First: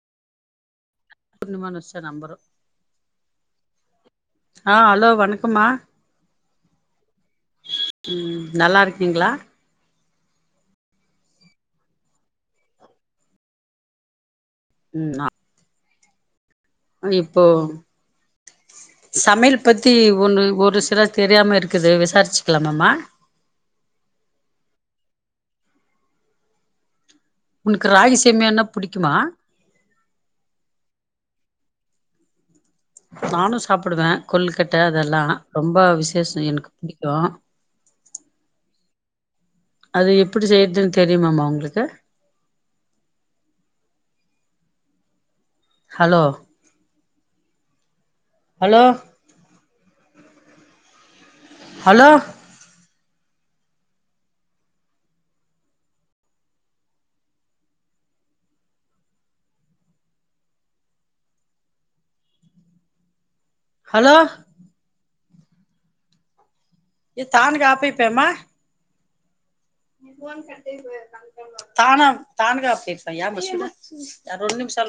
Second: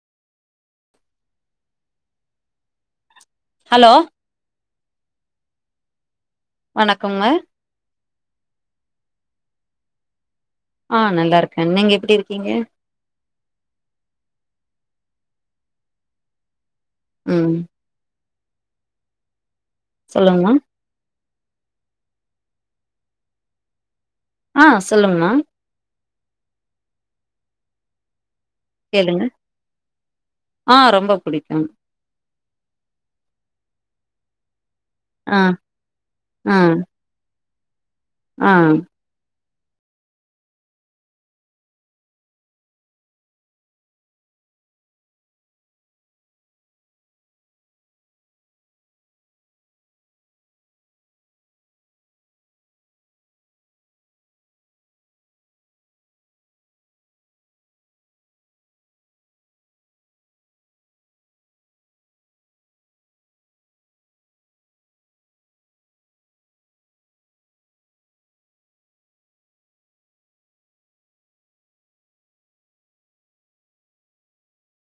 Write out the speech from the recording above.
Purnima nurse number hello ஆ hello வணக்கமா வணக்கங்க ம் நல்லா இருக்கீங்களா ஆ நல்லா இருக்கங் நீங்க எப்டி இருக்கீங்க ம் ஆ ஆ இப்போ ம் சமையில் பத்தி ஒன்னு சொல்லுங்கமா ஒரு சிலத் தெரியாம இருக்குது விசாரிச்சுக்கலாமம்மா ஆ சொல்லுங்கமா உனக்கு ராகிஸ் கேளுங்க ஆ ரொம்ப புடிக்கு நானு சாப்புடுவ கொள்கு க்கட்ட அதெல்லா ஆ ரொம்ப விசேஷ ஆ எனக்கு பிடிக்கு ஆ அது எப்டி செய்றதுன் தெரியுமாமா உங்களுக்கு ஹலோ ஹலோ ஹலோ ஹலோ ஏ தாமிக்கா ஆப்பிப்பேமா தானா தானகப்ப இருப்ப ஏன்ஷ ரெண் நிமிஷ